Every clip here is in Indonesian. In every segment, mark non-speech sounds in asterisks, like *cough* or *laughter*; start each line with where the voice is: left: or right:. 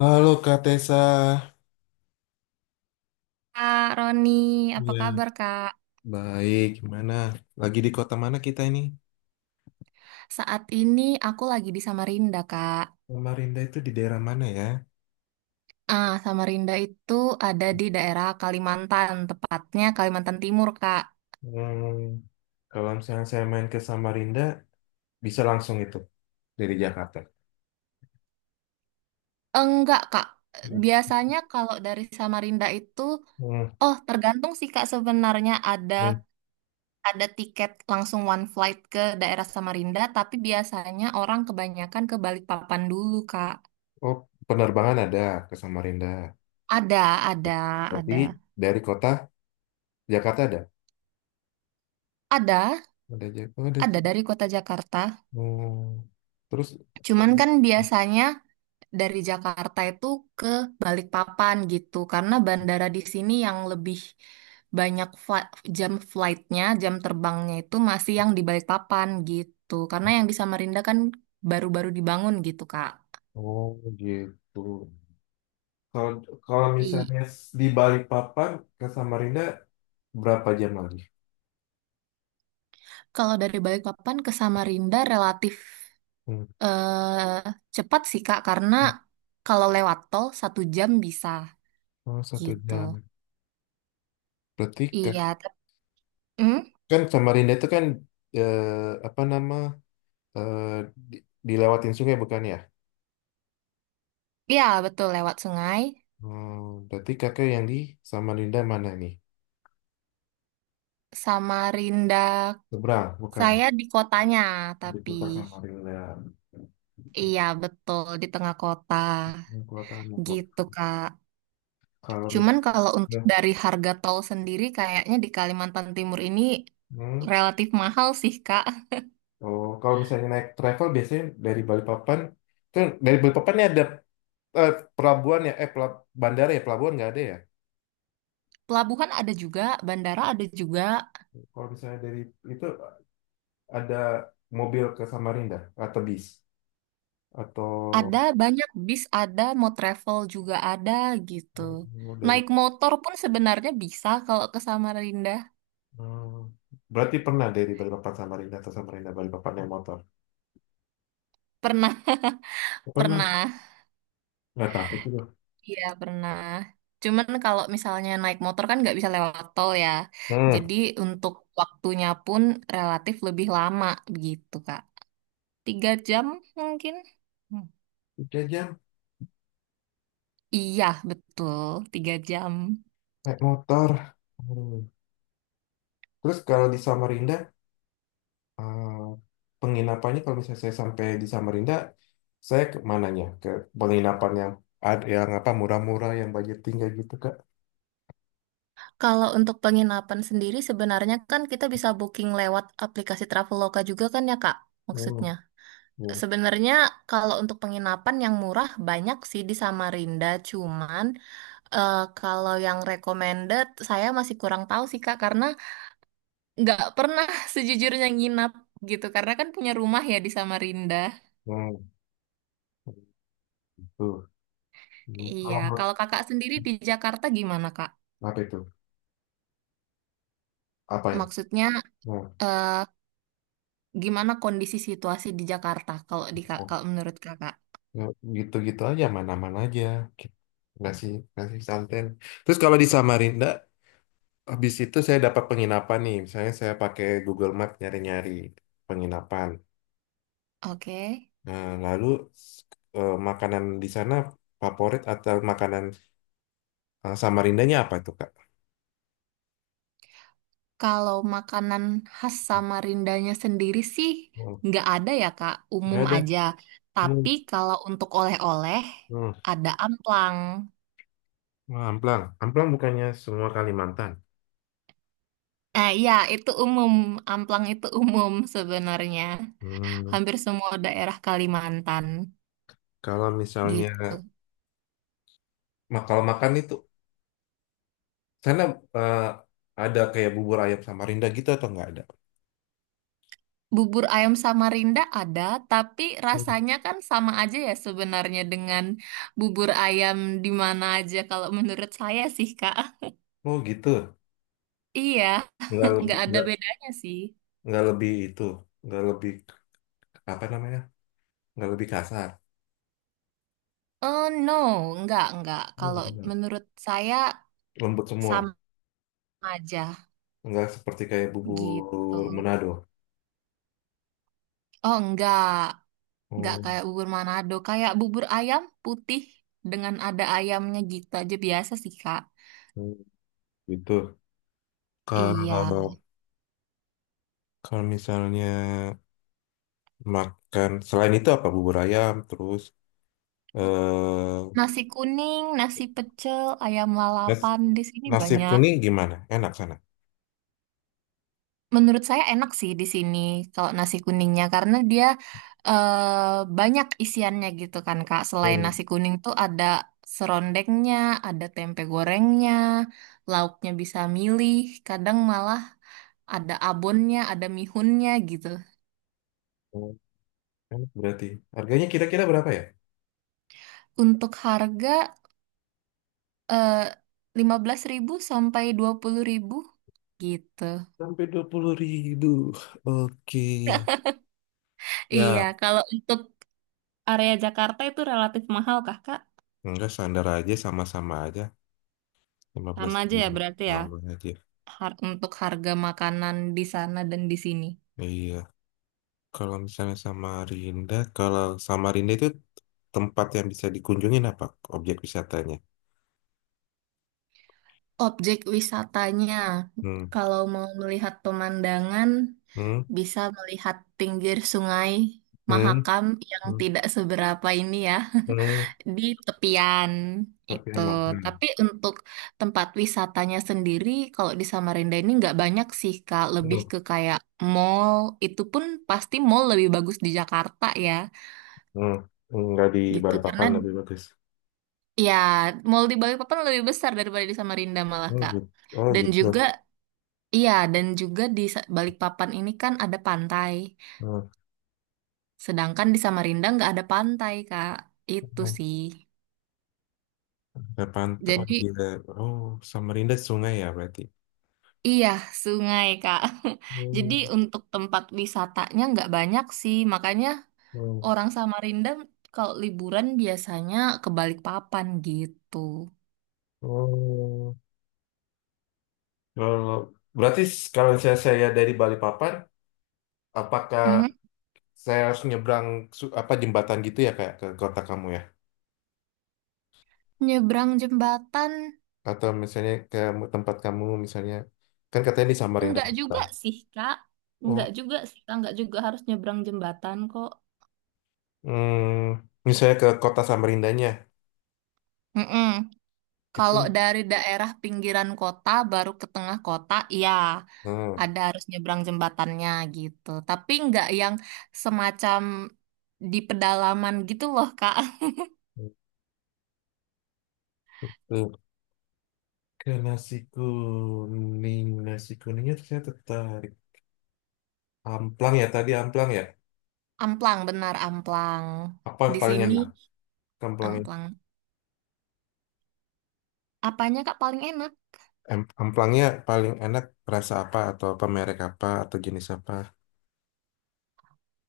left: Halo Kak Tessa.
right: Kak Roni, apa
left: Ya,
right: kabar Kak?
left: baik. Gimana? Lagi di kota mana kita ini?
right: Saat ini aku lagi di Samarinda Kak.
left: Samarinda itu di daerah mana ya?
right: Ah, Samarinda itu ada di daerah Kalimantan, tepatnya Kalimantan Timur Kak.
left: Hmm, kalau misalnya saya main ke Samarinda, bisa langsung itu dari Jakarta.
right: Enggak Kak,
left: Hmm,
right: biasanya kalau dari Samarinda itu, oh tergantung sih Kak sebenarnya ada
left: hmm.
right: ada tiket langsung one flight ke daerah Samarinda, tapi biasanya orang kebanyakan ke Balikpapan dulu Kak.
left: Oh, penerbangan ada ke Samarinda.
right: Ada, ada,
left: Tapi
right: ada.
left: dari kota Jakarta ada.
right: Ada,
left: Ada Jakarta. Oh, ada.
right: ada dari kota Jakarta.
left: Hmm. Terus,
right: Cuman kan biasanya dari Jakarta itu ke Balikpapan gitu karena bandara di sini yang lebih banyak jam jam terbangnya itu masih yang di Balikpapan gitu karena yang di Samarinda kan baru-baru dibangun gitu Kak.
left: oh gitu. Kalau kalau
right: I-
left: misalnya di Balikpapan ke Samarinda berapa jam lagi?
right: Kalau dari Balikpapan ke Samarinda relatif
left: Hmm.
right: eh, cepat sih Kak karena kalau lewat tol 1 jam bisa
left: Oh, satu
right: gitu.
left: jam. Berarti kan,
right: Iya, hmm?
left: kan Samarinda itu kan eh, apa nama eh, dilewatin sungai bukan ya?
right: Iya betul lewat sungai.
left: Hmm, berarti kakak yang di Samarinda mana nih?
right: Samarinda
left: Seberang, bukan.
right: Saya di kotanya,
left: Di
right: tapi
left: kota Samarinda.
right: iya betul di tengah kota
left: Hmm, Kota Depok.
right: gitu, Kak.
left: Kalau
right: Cuman kalau
left: misalnya,
right: untuk dari harga tol sendiri kayaknya di Kalimantan Timur ini
left: hmm,
right: relatif mahal sih, Kak.
left: oh, kalau misalnya naik travel biasanya dari Balikpapan, kan dari Balikpapan ini ada eh, pelabuhan ya, bandara ya, pelabuhan nggak ada ya?
right: Pelabuhan ada juga, bandara ada juga,
left: Kalau misalnya dari itu ada mobil ke Samarinda atau bis atau
right: ada banyak bis ada, mau travel juga ada gitu.
left: oh, dari
right: Naik motor pun sebenarnya bisa kalau ke Samarinda.
left: berarti pernah dari Balikpapan Samarinda atau Samarinda Balikpapan naik motor,
right: Pernah,
left: pernah,
right: pernah.
left: nggak takut juga.
right: Iya pernah. Cuman kalau misalnya naik motor kan nggak bisa lewat tol ya.
left: Hmm.
right: Jadi untuk waktunya pun relatif lebih lama begitu Kak. 3 jam mungkin? Hmm.
left: 3 jam
right: Iya betul, 3 jam.
left: naik motor. Hmm. Terus kalau di Samarinda eh, penginapannya kalau misalnya saya sampai di Samarinda saya ke mananya ke penginapan yang yang apa murah-murah yang budget tinggal gitu Kak.
right: Kalau untuk penginapan sendiri sebenarnya kan kita bisa booking lewat aplikasi Traveloka juga kan ya Kak?
left: Hmm.
right: Maksudnya.
left: Ya.
right: Sebenarnya kalau untuk penginapan yang murah banyak sih di Samarinda, cuman kalau yang recommended saya masih kurang tahu sih Kak karena nggak pernah *laughs* sejujurnya nginap gitu karena kan punya rumah ya di Samarinda.
left: Hmm. Tuh. Hmm.
right: Iya,
left: Kalau menurut-
right: kalau Kakak sendiri di Jakarta gimana Kak?
left: apa itu? Apa ya?
right: Maksudnya
left: Nah,
right: eh, gimana kondisi situasi di Jakarta kalau di
left: nah,
right: kalau menurut Kakak?
left: nah, gitu-gitu aja, mana-mana aja. Gitu. Ngasih santen. Terus kalau di Samarinda, habis itu saya dapat penginapan nih. Misalnya saya pakai Google Map nyari-nyari penginapan.
right: Oke.
left: Nah, lalu s- makanan di sana favorit atau makanan Samarindanya apa itu, Kak?
right: Kalau makanan khas Samarindanya sendiri sih
left: Hmm,
right: nggak ada ya Kak,
left: nggak
right: umum
left: ada.
right: aja.
left: Hmm,
right: Tapi kalau untuk oleh-oleh
left: hmm.
right: ada amplang.
left: Wah, amplang. Amplang bukannya semua Kalimantan.
right: Eh iya itu umum, amplang itu *laughs* umum sebenarnya.
left: Hmm,
right: Hampir semua daerah Kalimantan
left: kalau misalnya,
right: gitu.
left: kalau makan itu sana eh, ada kayak bubur ayam Samarinda gitu atau nggak ada?
right: Bubur ayam Samarinda ada, tapi
left: Hmm.
right: rasanya kan sama aja ya sebenarnya dengan bubur ayam di mana aja kalau menurut saya sih Kak.
left: Oh gitu.
right: Iya,
left: Nggak
right: nggak
left: lebih
right: ada
left: nggak
right: bedanya sih.
left: nggak lebih itu, nggak lebih apa namanya? Nggak lebih kasar.
right: Oh no, enggak, enggak.
left: Oh,
right: Kalau
left: iya.
right: menurut saya
left: Lembut semua.
right: sama aja
left: Nggak seperti kayak
right: gitu.
left: bubur Manado.
right: Oh enggak
left: Oh,
right: kayak bubur Manado. Kayak bubur ayam putih dengan ada ayamnya gitu aja biasa sih, Kak.
left: oh, gitu.
right: Iya.
left: Kalau kalau misalnya makan selain itu apa bubur ayam terus eh
right: Nasi kuning, nasi pecel, ayam
left: nas-
right: lalapan di sini
left: nasi
right: banyak.
left: kuning gimana? Enak sana.
right: Menurut saya enak sih di sini kalau nasi kuningnya karena dia banyak isiannya gitu kan Kak. Selain
left: Hmm.
right: nasi kuning tuh ada serondengnya, ada tempe gorengnya, lauknya bisa milih, kadang malah ada abonnya, ada mihunnya gitu.
left: Oh, enak berarti. Harganya kira-kira berapa ya?
right: Untuk harga eh, 15 ribu sampai 20 ribu gitu.
left: Sampai 20 ribu. Oke.
right: *laughs* Iya,
left: Ya,
right: kalau untuk area Jakarta itu relatif mahal Kakak.
left: enggak standar aja sama-sama aja. lima belas
right: Sama aja ya
left: ribu.
right: berarti ya.
left: Sama aja.
right: Untuk harga makanan di sana dan di sini.
left: Iya. Kalau misalnya Samarinda, kalau Samarinda itu tempat yang bisa dikunjungin apa objek wisatanya?
right: Objek wisatanya,
left: Hmm,
right: kalau mau melihat pemandangan,
left: hmm,
right: bisa melihat pinggir sungai
left: hmm,
right: Mahakam yang
left: hmm,
right: tidak seberapa ini ya,
left: hmm.
right: *laughs* di tepian
left: Tapi
right: itu.
left: yang makan.
right: Tapi untuk tempat wisatanya sendiri, kalau di Samarinda ini nggak banyak sih, Kak. Lebih
left: Hmm,
right: ke kayak mall, itu pun pasti mall lebih bagus di Jakarta ya,
left: hmm. Enggak di
right: gitu.
left: Balikpapan lebih bagus.
right: Ya, mall di Balikpapan lebih besar daripada di Samarinda malah,
left: Oh
right: Kak.
left: gitu. Oh
right: Dan
left: gitu.
right: juga, iya, dan juga di Balikpapan ini kan ada pantai.
left: Hmm.
right: Sedangkan di Samarinda nggak ada pantai, Kak. Itu
left: Hmm.
right: sih.
left: Ada pantai. Oh,
right: Jadi,
left: gila. Oh, Samarinda sungai ya berarti.
right: iya, sungai, Kak. *laughs*
left: Hmm.
right: Jadi untuk tempat wisatanya nggak banyak sih. Makanya
left: Hmm.
right: orang Samarinda kalau liburan biasanya ke Balikpapan gitu.
left: Oh, kalau berarti kalau saya dari Balikpapan, apakah
right: Mhm.
left: saya harus nyebrang apa jembatan gitu ya kayak ke kota kamu ya?
right: Nyebrang jembatan
left: Atau misalnya ke tempat kamu misalnya kan katanya di Samarinda
right: Enggak
left: kota.
right: juga sih, Kak. Enggak
left: Oh,
right: juga sih, Kak. Enggak juga harus nyebrang jembatan kok.
left: hmm, misalnya ke kota Samarindanya
right: Mm-mm. Kalau
left: itu.
right: dari daerah pinggiran kota baru ke tengah kota, ya
left: Nah,
right: ada harus nyebrang jembatannya gitu. Tapi nggak yang semacam di pedalaman gitu loh, Kak. *laughs*
left: itu ke nasi kuning, nasi kuningnya saya tertarik. Amplang ya tadi amplang ya.
right: Amplang, benar amplang.
left: Apa yang
right: Di
left: paling
right: sini
left: enak? Amplang.
right: amplang. Apanya, Kak, paling enak?
left: Amplangnya paling enak rasa apa atau apa merek apa atau jenis apa?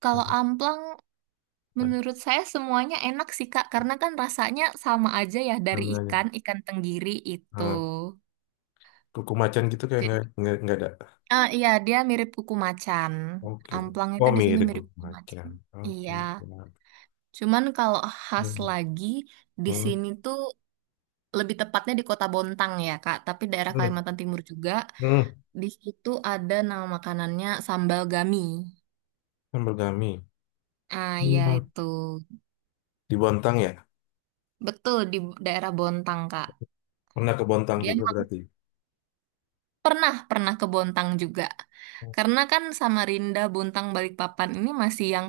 right: Kalau
left: Hmm,
right: amplang
left: apa
right: Menurut saya semuanya enak sih Kak, karena kan rasanya sama aja ya dari
left: namanya?
right: ikan, ikan tenggiri itu.
left: Eh, kuku macan gitu kayak
right: Jadi,
left: nggak ada.
right: ah, iya dia mirip kuku macan.
left: Oke.
right: Amplang itu
left: Oh
right: di sini
left: mirip
right: mirip
left: kuku
right: kuku macan.
left: macan. Oke.
right: Iya, cuman kalau khas
left: Hmm.
right: lagi di
left: Hmm.
right: sini tuh lebih tepatnya di Kota Bontang ya Kak, tapi daerah
left: Hmm.
right: Kalimantan Timur juga.
left: Hmm.
right: Di situ ada nama makanannya sambal gami.
left: Sambal gami.
right: Ah ya
left: Hmm.
right: itu.
left: Di Bontang ya?
right: Betul di daerah Bontang Kak.
left: Pernah ke Bontang
right: Dia
left: juga berarti.
right: Pernah, pernah ke Bontang juga. Karena kan Samarinda, Bontang, Balikpapan ini masih yang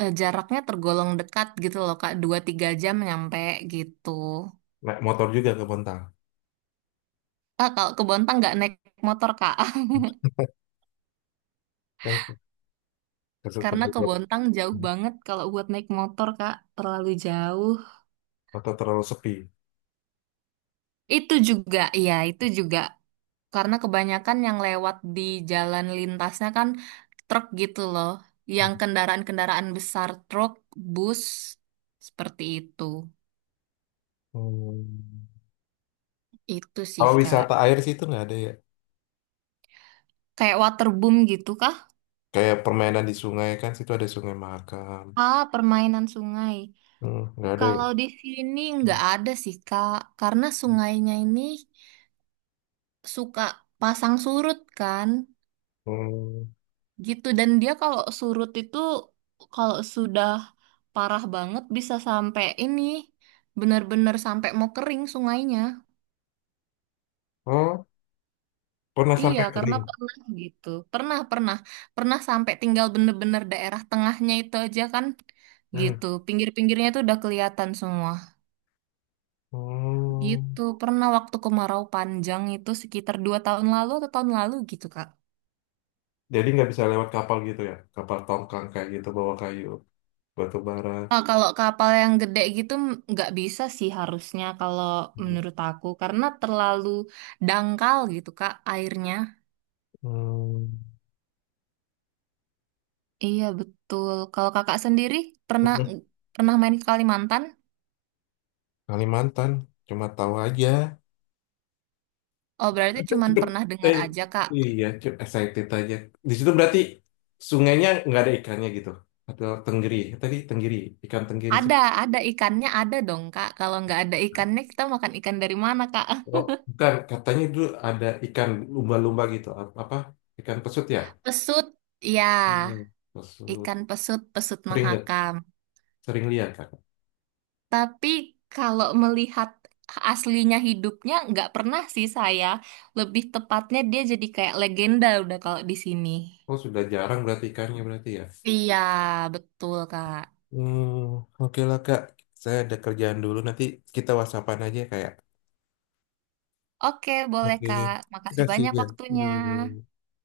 right: jaraknya tergolong dekat gitu loh, Kak. 2-3 jam nyampe gitu.
left: Naik motor juga ke Bontang.
right: Ah, kalau ke Bontang nggak naik motor, Kak. *laughs*
left: Kan ke
right: Karena ke
left: Bogor.
right: Bontang jauh banget kalau buat naik motor, Kak. Terlalu jauh.
left: Atau terlalu sepi.
right: Itu juga, iya, itu juga. Karena kebanyakan yang lewat di jalan lintasnya kan truk gitu loh. Yang kendaraan-kendaraan besar, truk, bus, seperti itu.
left: Hmm.
right: Itu sih,
left: Kalau
right: Kak.
left: wisata air sih itu nggak ada ya.
right: Kayak waterboom gitu kah?
left: Kayak permainan di sungai kan, situ ada Sungai Mahakam.
right: Ah, permainan sungai.
left: Hmm, nggak ada ya?
right: Kalau di sini nggak ada sih, Kak. Karena sungainya ini suka pasang surut kan.
left: Hmm.
right: Gitu. Dan dia kalau surut itu kalau sudah parah banget bisa sampai ini benar-benar sampai mau kering sungainya.
left: Oh, pernah
right: Iya,
left: sampai
right: karena
left: kering.
right: pernah gitu. Pernah, pernah. Pernah sampai tinggal bener-bener daerah tengahnya itu aja kan.
left: Hmm.
right: Gitu. Pinggir-pinggirnya itu udah kelihatan semua.
left: Hmm.
right: Gitu. Pernah waktu kemarau panjang itu sekitar 2 tahun lalu atau tahun lalu gitu, Kak.
left: Jadi nggak bisa lewat kapal gitu ya? Kapal tongkang kayak gitu bawa kayu, batu bara.
right: Ah, kalau kapal yang gede gitu nggak bisa sih harusnya kalau
left: Hmm.
right: menurut aku. Karena terlalu dangkal gitu, Kak, airnya. Iya, betul. Kalau kakak sendiri pernah
left: Hmm.
right: pernah main ke Kalimantan?
left: Kalimantan, cuma tahu aja.
right: Oh, berarti
left: *laughs*
right: cuman
left: Cepet.
right: pernah dengar
left: Eh,
right: aja, Kak.
left: iya, cukup excited aja. Di situ berarti sungainya nggak ada ikannya gitu. Atau tenggiri. Tadi tenggiri, ikan tenggiri sih.
right: Ada, ada ikannya ada dong, Kak. Kalau nggak ada ikannya, kita makan ikan dari mana, Kak?
left: Oh, bukan. Katanya itu ada ikan lumba-lumba gitu. Apa? Ikan pesut ya?
right: *laughs* Pesut,
left: Hmm,
right: ya,
left: pesut.
right: ikan pesut, pesut
left: Sering lihat.
right: mahakam.
left: Sering lihat, Kak.
right: Tapi kalau melihat aslinya hidupnya, nggak pernah sih saya. Lebih tepatnya dia jadi kayak legenda udah kalau di sini.
left: Oh, sudah jarang berarti ikannya berarti ya.
right: Iya, betul, Kak.
left: Hmm, oke lah, Kak. Saya ada kerjaan dulu. Nanti kita whatsappan aja kayak.
right: Oke, boleh,
left: Oke.
right: Kak.
left: Terima
right: Makasih
left: kasih
right: banyak
left: ya.
right: waktunya.
left: Hmm.